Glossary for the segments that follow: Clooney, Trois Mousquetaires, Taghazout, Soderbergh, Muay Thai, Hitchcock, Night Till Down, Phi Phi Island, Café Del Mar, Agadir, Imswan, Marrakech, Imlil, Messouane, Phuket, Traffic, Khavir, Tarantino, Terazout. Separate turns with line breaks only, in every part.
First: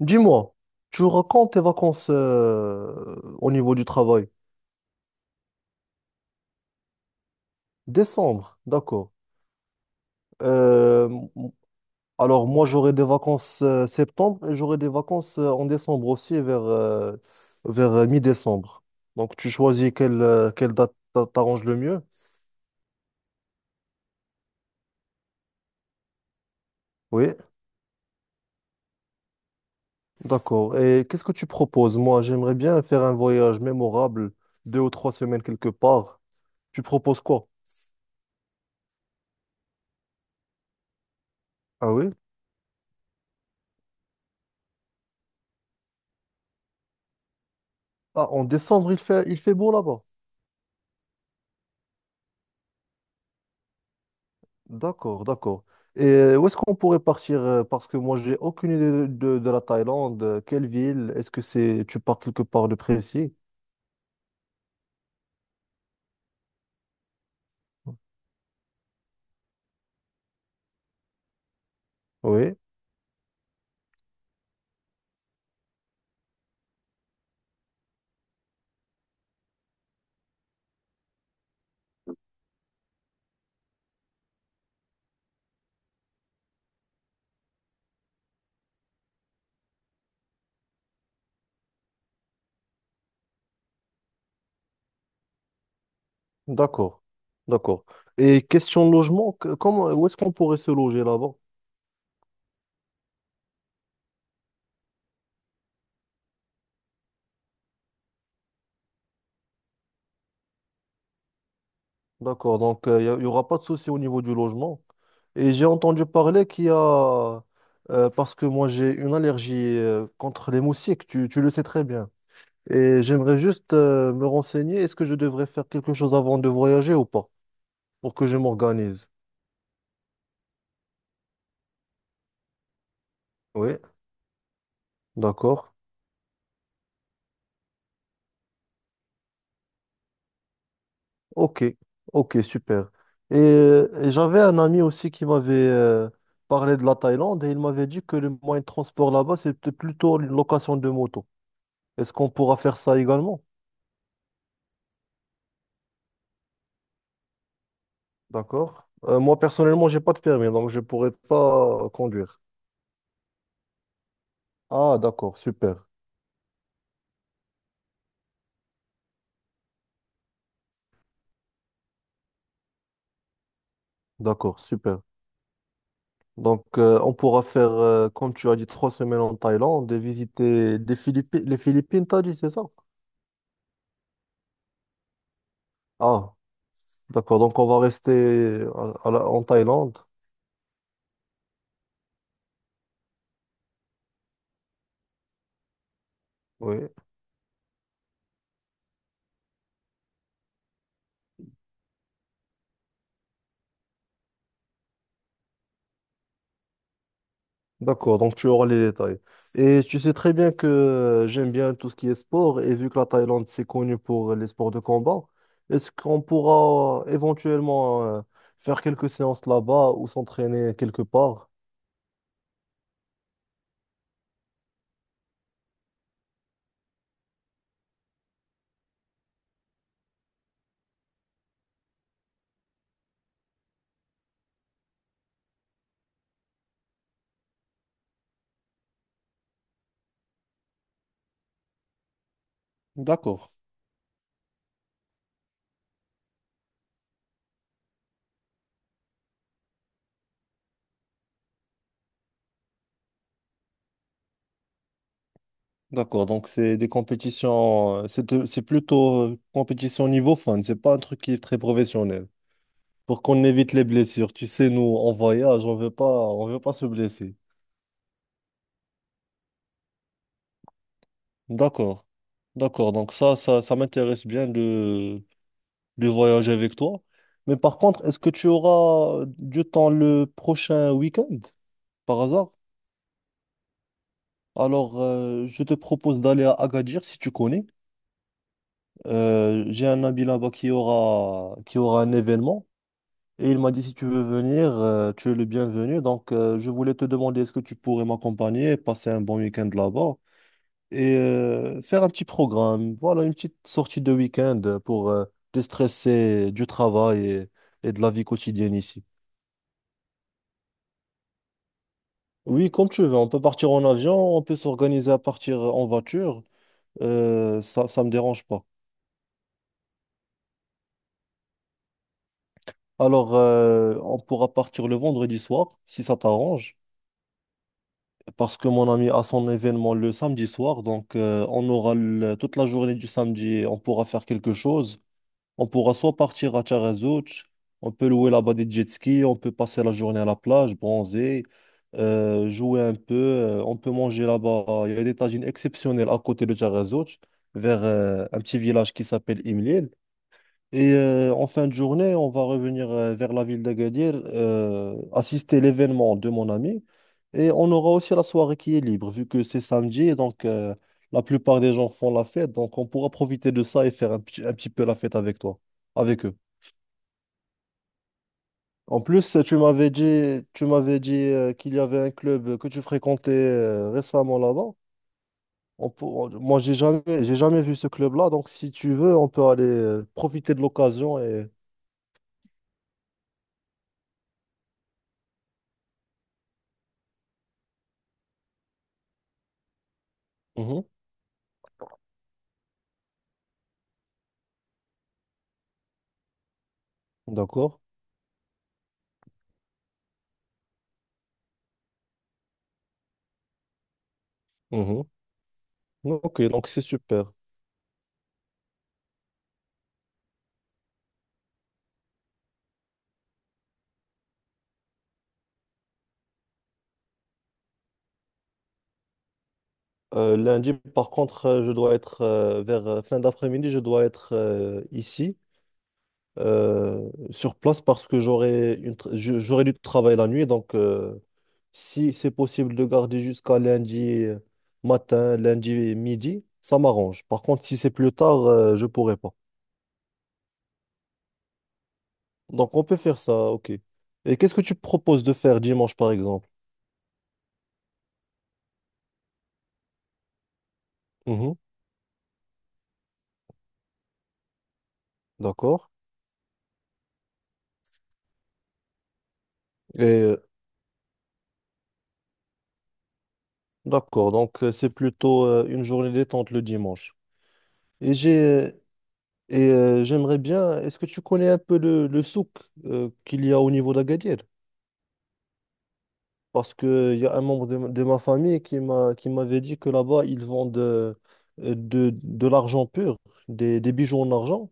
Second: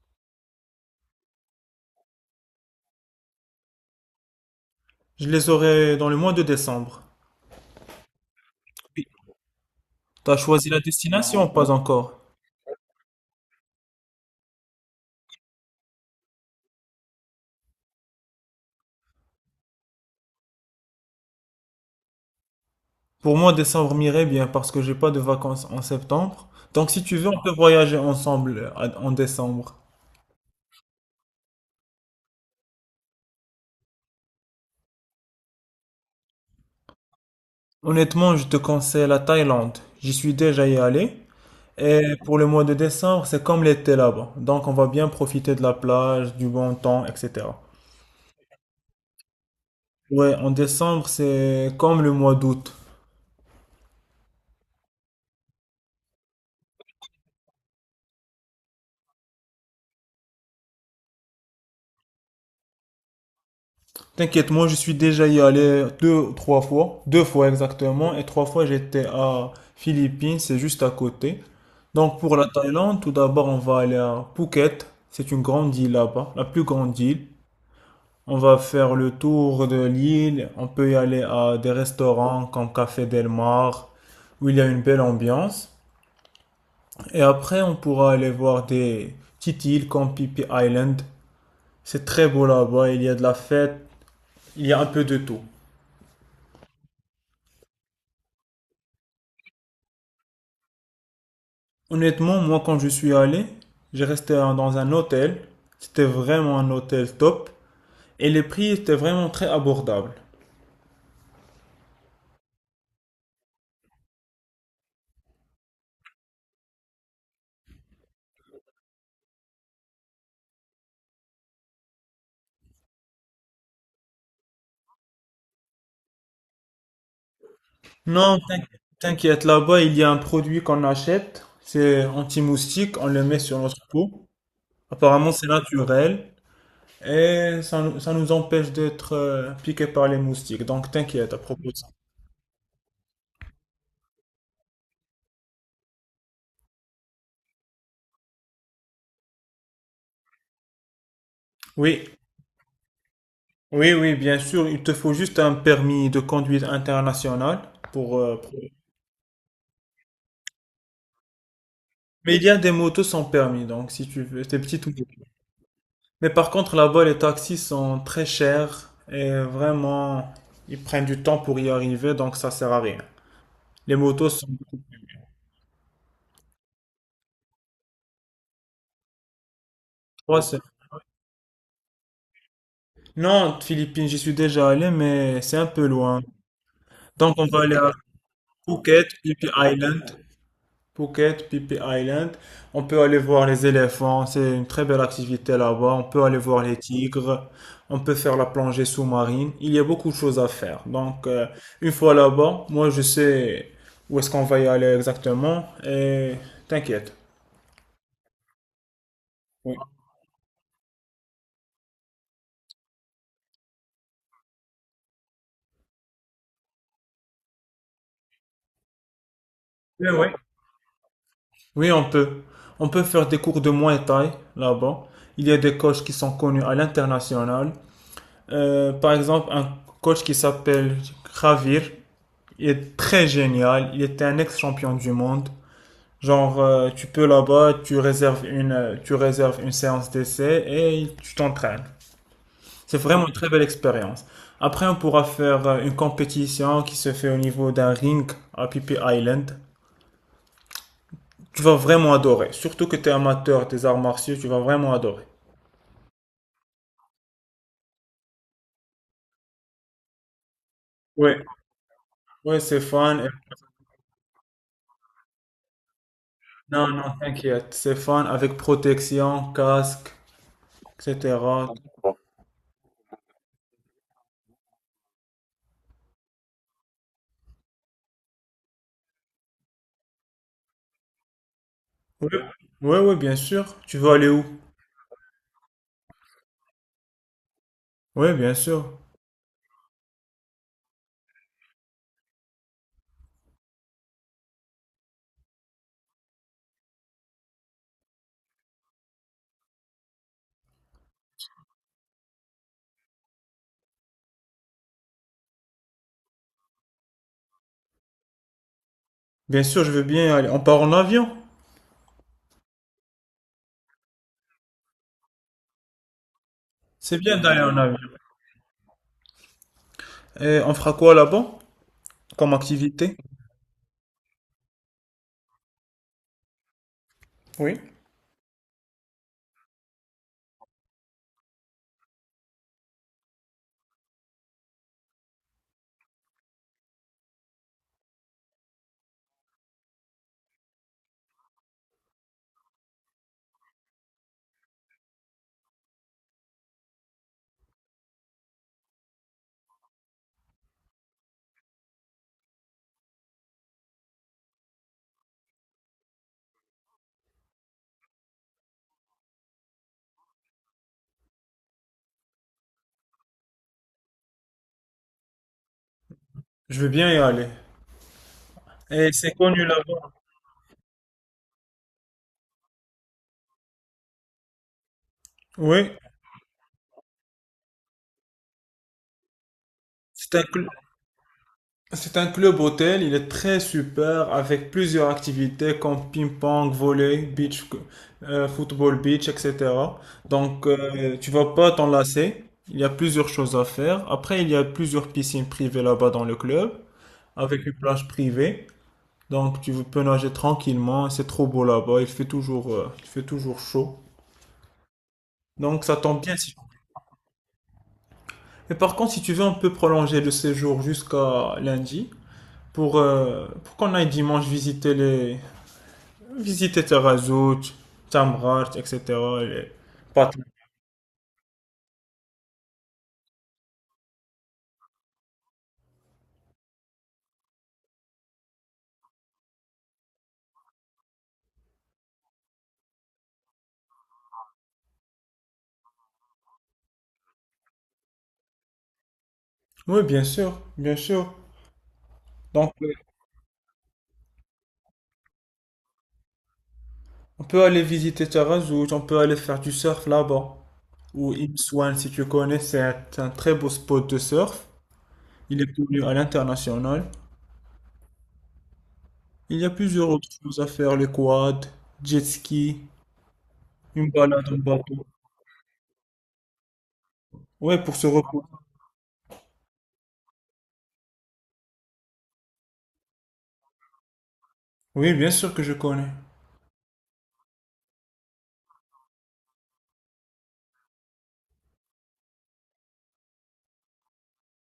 Dis-moi, tu racontes tes vacances au niveau du travail.
Je les aurai dans le mois de décembre.
Décembre,
Oui.
d'accord.
T'as choisi la
Euh,
destination,
m-
pas encore.
alors moi j'aurai des vacances septembre et j'aurai des vacances en décembre aussi vers mi-décembre. Donc tu choisis quelle date t'arrange le mieux.
Pour moi, décembre m'irait bien parce que j'ai pas de vacances en septembre. Donc si tu veux,
Oui,
on peut voyager ensemble en décembre.
d'accord. Et qu'est-ce que tu proposes? Moi j'aimerais bien faire un voyage mémorable, deux ou trois semaines quelque part. Tu proposes quoi?
Honnêtement, je te conseille la Thaïlande. J'y suis déjà y allé.
Ah oui?
Et pour le mois de décembre, c'est comme l'été là-bas. Donc on va bien profiter de la plage, du bon temps, etc.
Ah, en décembre il fait beau là-bas.
Ouais, en décembre, c'est comme le mois d'août.
D'accord, d'accord. Et où est-ce qu'on pourrait partir? Parce que moi, j'ai aucune idée de la Thaïlande. Quelle ville? Est-ce que c'est tu pars quelque part de précis?
T'inquiète, moi je suis déjà y allé deux, trois fois, deux fois exactement, et trois fois j'étais à Philippines, c'est juste à côté. Donc pour la
Oui,
Thaïlande, tout d'abord on va aller à Phuket, c'est une grande île là-bas, la plus grande île. On va faire le tour de l'île, on peut y aller à des restaurants comme Café Del Mar, où il y a une belle ambiance. Et après on pourra aller voir des petites îles comme Phi Phi Island, c'est très beau là-bas, il y a de la fête, il y a un peu de tout.
d'accord, d'accord. Et question de logement, comment, où est-ce qu'on pourrait se loger là-bas?
Honnêtement, moi, quand je suis allé, j'ai resté dans un hôtel. C'était vraiment un hôtel top. Et les prix étaient vraiment très abordables.
D'accord, donc il n'y aura pas de souci au niveau du logement. Et j'ai entendu parler qu'il y a, parce que moi j'ai une allergie contre les moustiques, tu le sais très bien. Et j'aimerais juste me renseigner, est-ce que je devrais faire quelque chose avant de voyager ou pas? Pour que je
Non,
m'organise.
t'inquiète, là-bas, il y a un produit qu'on achète. C'est anti-moustique. On le met sur
Oui,
notre peau. Apparemment, c'est
d'accord.
naturel. Et ça, ça nous empêche d'être piqués par les moustiques. Donc, t'inquiète à
Ok,
propos de ça.
ok, super. Et j'avais un ami aussi qui m'avait parlé de la Thaïlande et il m'avait dit que le moyen de transport là-bas, c'était plutôt une location de moto.
Oui,
Est-ce qu'on pourra faire ça également?
oui, oui, bien sûr. Il te faut juste un permis de conduite international pour.
D'accord. Moi, personnellement, j'ai pas de permis, donc je pourrais pas
Mais
conduire.
il y a des motos sans permis, donc si tu veux, des petites
Ah,
motos.
d'accord, super.
Mais par contre, là-bas, les taxis sont très chers et vraiment, ils prennent du temps pour y arriver, donc ça sert à rien. Les motos sont
D'accord,
beaucoup
super.
plus-
Donc, on pourra faire, comme tu as dit, trois semaines en Thaïlande et
Trois semaines.
visiter les Philippines, t'as dit, c'est ça?
Non, Philippines, j'y suis déjà allé, mais c'est un peu loin.
Ah.
Donc
D'accord,
on
donc
va
on
aller
va
à
rester
Phuket, Phi
en
Phi
Thaïlande.
Island. Phuket, Phi Phi Island. On peut aller voir les éléphants, c'est une très belle activité là-bas. On peut aller voir les
Oui.
tigres, on peut faire la plongée sous-marine. Il y a beaucoup de choses à faire. Donc, une fois là-bas, moi je sais où est-ce qu'on va y aller exactement et t'inquiète.
D'accord, donc tu auras les détails.
Oui.
Et tu sais très bien que j'aime bien tout ce qui est sport, et vu que la Thaïlande, c'est connu pour les sports de combat, est-ce qu'on pourra éventuellement faire quelques séances là-bas ou
Oui, oui.
s'entraîner quelque part?
Oui, on peut. On peut faire des cours de Muay Thai là-bas. Il y a des coachs qui sont connus à l'international. Par exemple, un coach qui s'appelle Khavir. Il est très génial. Il était un ex-champion du monde. Genre, tu peux là-bas, tu réserves une séance d'essai et tu t'entraînes. C'est vraiment une
D'accord,
très belle expérience. Après, on pourra faire une compétition qui se fait au niveau d'un ring à Pipi Island. Tu vas vraiment adorer. Surtout que tu es amateur des arts martiaux, tu vas vraiment adorer.
d'accord. Donc c'est des compétitions, c'est plutôt compétition niveau fun, c'est pas un truc qui
Oui,
est très professionnel.
oui, c'est fun.
Pour
Et-
qu'on évite les blessures, tu sais, nous, en voyage, on veut pas se
Non, non,
blesser.
t'inquiète. C'est fun avec protection, casque, etc.
D'accord. D'accord. Donc ça m'intéresse bien de voyager avec toi. Mais par contre, est-ce que tu auras du temps le prochain week-end, par
Oui,
hasard?
oui, oui, bien sûr. Tu veux aller où?
Alors, je te propose d'aller à Agadir si tu connais.
Oui, bien sûr.
J'ai un ami là-bas qui aura un événement. Et il m'a dit, si tu veux venir, tu es le bienvenu. Donc, je voulais te demander, est-ce que tu pourrais m'accompagner et passer un bon week-end là-bas? Et faire un petit programme. Voilà, une petite sortie de week-end pour déstresser du travail et de la vie quotidienne ici.
Bien sûr, je veux bien aller. On part en avion.
Oui, comme tu veux, on peut partir en avion, on peut s'organiser à partir en voiture,
C'est bien d'aller en
ça,
avion.
ça me dérange pas.
Et on fera quoi là-bas comme activité?
Alors, on pourra partir le vendredi soir, si ça t'arrange,
Oui.
parce que mon ami a son événement le samedi soir, donc on aura toute la journée du samedi, on pourra faire quelque chose. On pourra soit partir à Taghazout, on peut louer là-bas des jet skis, on peut passer la journée à la plage, bronzer, jouer un peu, on peut manger là-bas. Il y a des tagines exceptionnelles à côté de Taghazout, vers un petit village qui s'appelle Imlil. Et en fin de journée, on va revenir vers la ville d'Agadir, assister à l'événement de mon ami. Et on aura aussi la soirée qui est libre, vu que c'est samedi, et donc la plupart des gens font la fête. Donc on pourra profiter de ça et faire un petit peu la fête avec toi, avec eux.
Je veux bien y aller.
En
Et c'est
plus,
connu là-bas.
tu m'avais dit qu'il y avait un club que tu fréquentais récemment là-bas.
Oui.
Moi, j'ai jamais vu ce club-là, donc si tu veux, on peut aller
C'est un
profiter de
club,
l'occasion et...
c'est un club hôtel. Il est très super avec plusieurs activités comme ping-pong, volley, beach, football beach, etc. Donc,
Mhm,
tu vas pas t'enlacer. Il y a plusieurs choses à faire. Après, il y a plusieurs piscines privées là-bas dans le club avec une
d'accord.
plage privée. Donc tu peux nager tranquillement, c'est trop beau là-bas, il fait toujours chaud. Donc ça tombe bien
Ok,
si.
donc c'est super.
Mais par contre, si tu veux, on peut prolonger le séjour jusqu'à lundi pour qu'on aille dimanche visiter les visiter Terazout, Tamrat, etc. les patrons.
Lundi, par contre, je dois être vers fin d'après-midi, je dois être ici, sur place, parce que j'aurai j'aurai du travail la nuit. Donc, si c'est possible de garder jusqu'à lundi matin, lundi midi, ça m'arrange. Par contre, si c'est plus tard, je pourrai pas.
Oui, bien sûr, bien sûr. Donc
Donc, on peut faire ça, ok. Et qu'est-ce que tu proposes de faire dimanche, par exemple?
on peut aller visiter Terazout, on peut aller faire du surf là-bas. Ou
Mhm,
Imswan, si tu connais, c'est un très beau spot de surf. Il est
d'accord.
connu à l'international. Il y a
Et
plusieurs autres choses à faire, les quads, jet ski, une
d'accord,
balade en
donc c'est
bateau.
plutôt une journée détente le dimanche.
Ouais, pour se
Et
reposer.
j'ai J'aimerais bien. Est-ce que tu connais un peu le souk qu'il y a au niveau d'Agadir?
Oui, bien sûr que je connais.
Parce que il y a un membre de ma famille qui m'avait dit que là-bas ils vendent l'argent pur, des bijoux en argent.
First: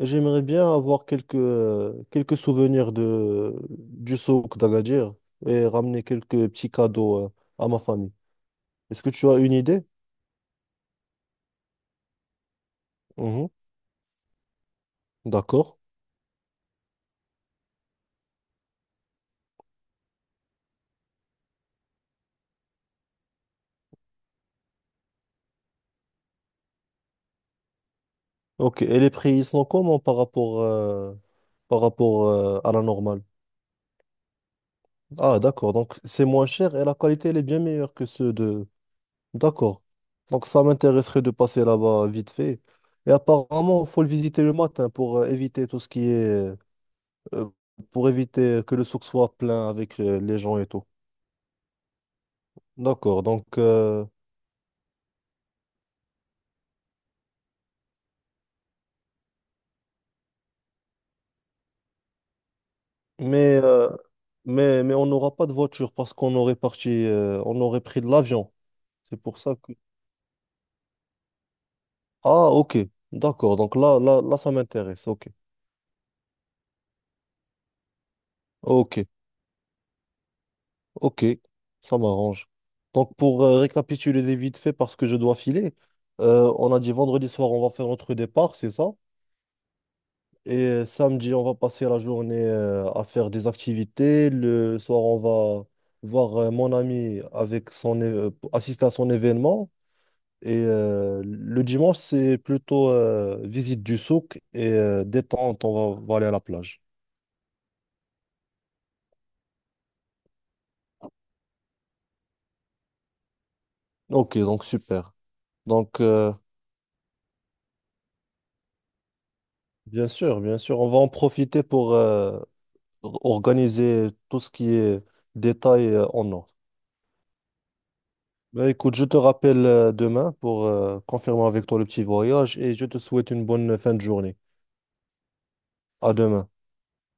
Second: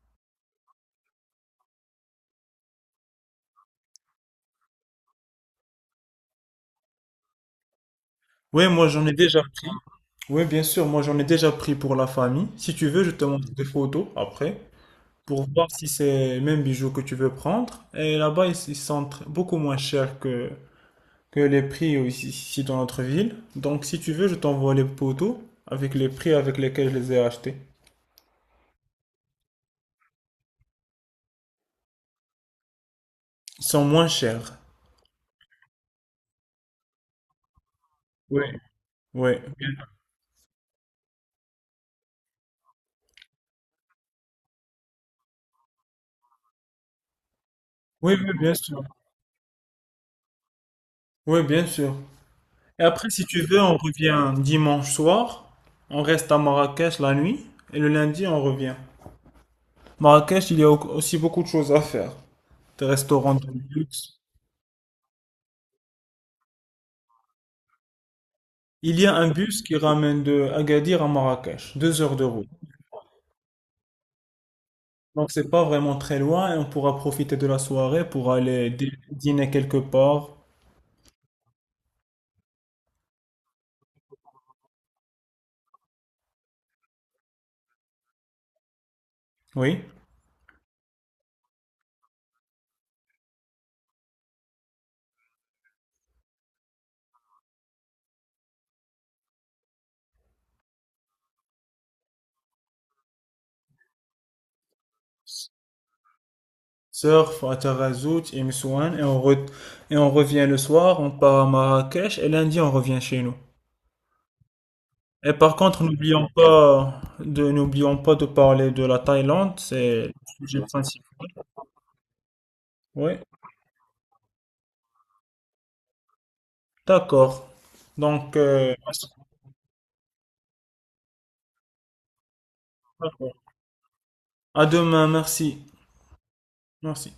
Et j'aimerais bien avoir quelques quelques souvenirs de du souk d'Agadir et ramener quelques petits cadeaux à ma famille.
Oui, moi
Est-ce
j'en
que
ai
tu as
déjà
une
pris.
idée?
Oui, bien sûr, moi j'en ai déjà pris pour la famille. Si tu veux, je te
Mhm.
montre des photos après pour voir
D'accord.
si c'est le même bijoux que tu veux prendre. Et là-bas, ils sont beaucoup moins chers que les prix ici, dans notre ville. Donc si tu veux, je t'envoie les photos avec les prix avec lesquels je les ai achetés.
Ok, et les prix, ils sont comment par rapport à la normale?
Ils sont moins chers.
Ah, d'accord, donc c'est moins cher et la qualité, elle est bien meilleure que ceux
Oui,
de...
oui, bien-
D'accord, donc ça m'intéresserait de passer là-bas vite fait. Et apparemment, il faut le visiter le matin pour éviter tout ce qui est... euh, pour
oui, oui, bien
éviter que
sûr.
le souk soit plein avec les gens et tout.
Oui, bien sûr. Et après,
D'accord,
si tu
donc...
veux, on revient dimanche soir. On reste à Marrakech la nuit. Et le lundi, on revient. Marrakech, il y a aussi beaucoup de choses à faire. Des restaurants de
mais, euh,
luxe.
mais on n'aura pas de voiture parce qu'on aurait parti... on aurait pris de l'avion.
Il y a
C'est
un
pour ça.
bus qui ramène de Agadir à Marrakech. 2 heures de route.
Ah, ok, d'accord. Donc là, ça m'intéresse. Ok,
Donc, c'est pas vraiment très loin et on pourra profiter de la soirée pour aller
ok,
dîner quelque part.
ok, ça m'arrange. Donc pour récapituler les vite fait, parce que je dois filer, on a dit vendredi soir, on va faire notre départ, c'est ça?
Oui.
Et samedi, on va passer la journée à faire des activités. Le soir, on va voir mon ami avec assister à son événement. Et le dimanche, c'est plutôt visite du souk et détente. On va aller à la plage.
Surf à Tarazout et Messouane. Et on revient le soir. On part à Marrakech et lundi, on revient chez nous.
Ok, donc super.
Et par contre,
Donc,
n'oublions pas de, n'oublions pas de parler de la Thaïlande, c'est le
bien
sujet
sûr, on va en
principal.
profiter pour
Oui,
organiser tout ce qui est détail en ordre.
d'accord. Donc,
Ben, écoute, je te rappelle demain pour confirmer avec toi le petit voyage et je te souhaite une bonne fin de journée.
à demain, merci.
À demain.
Merci.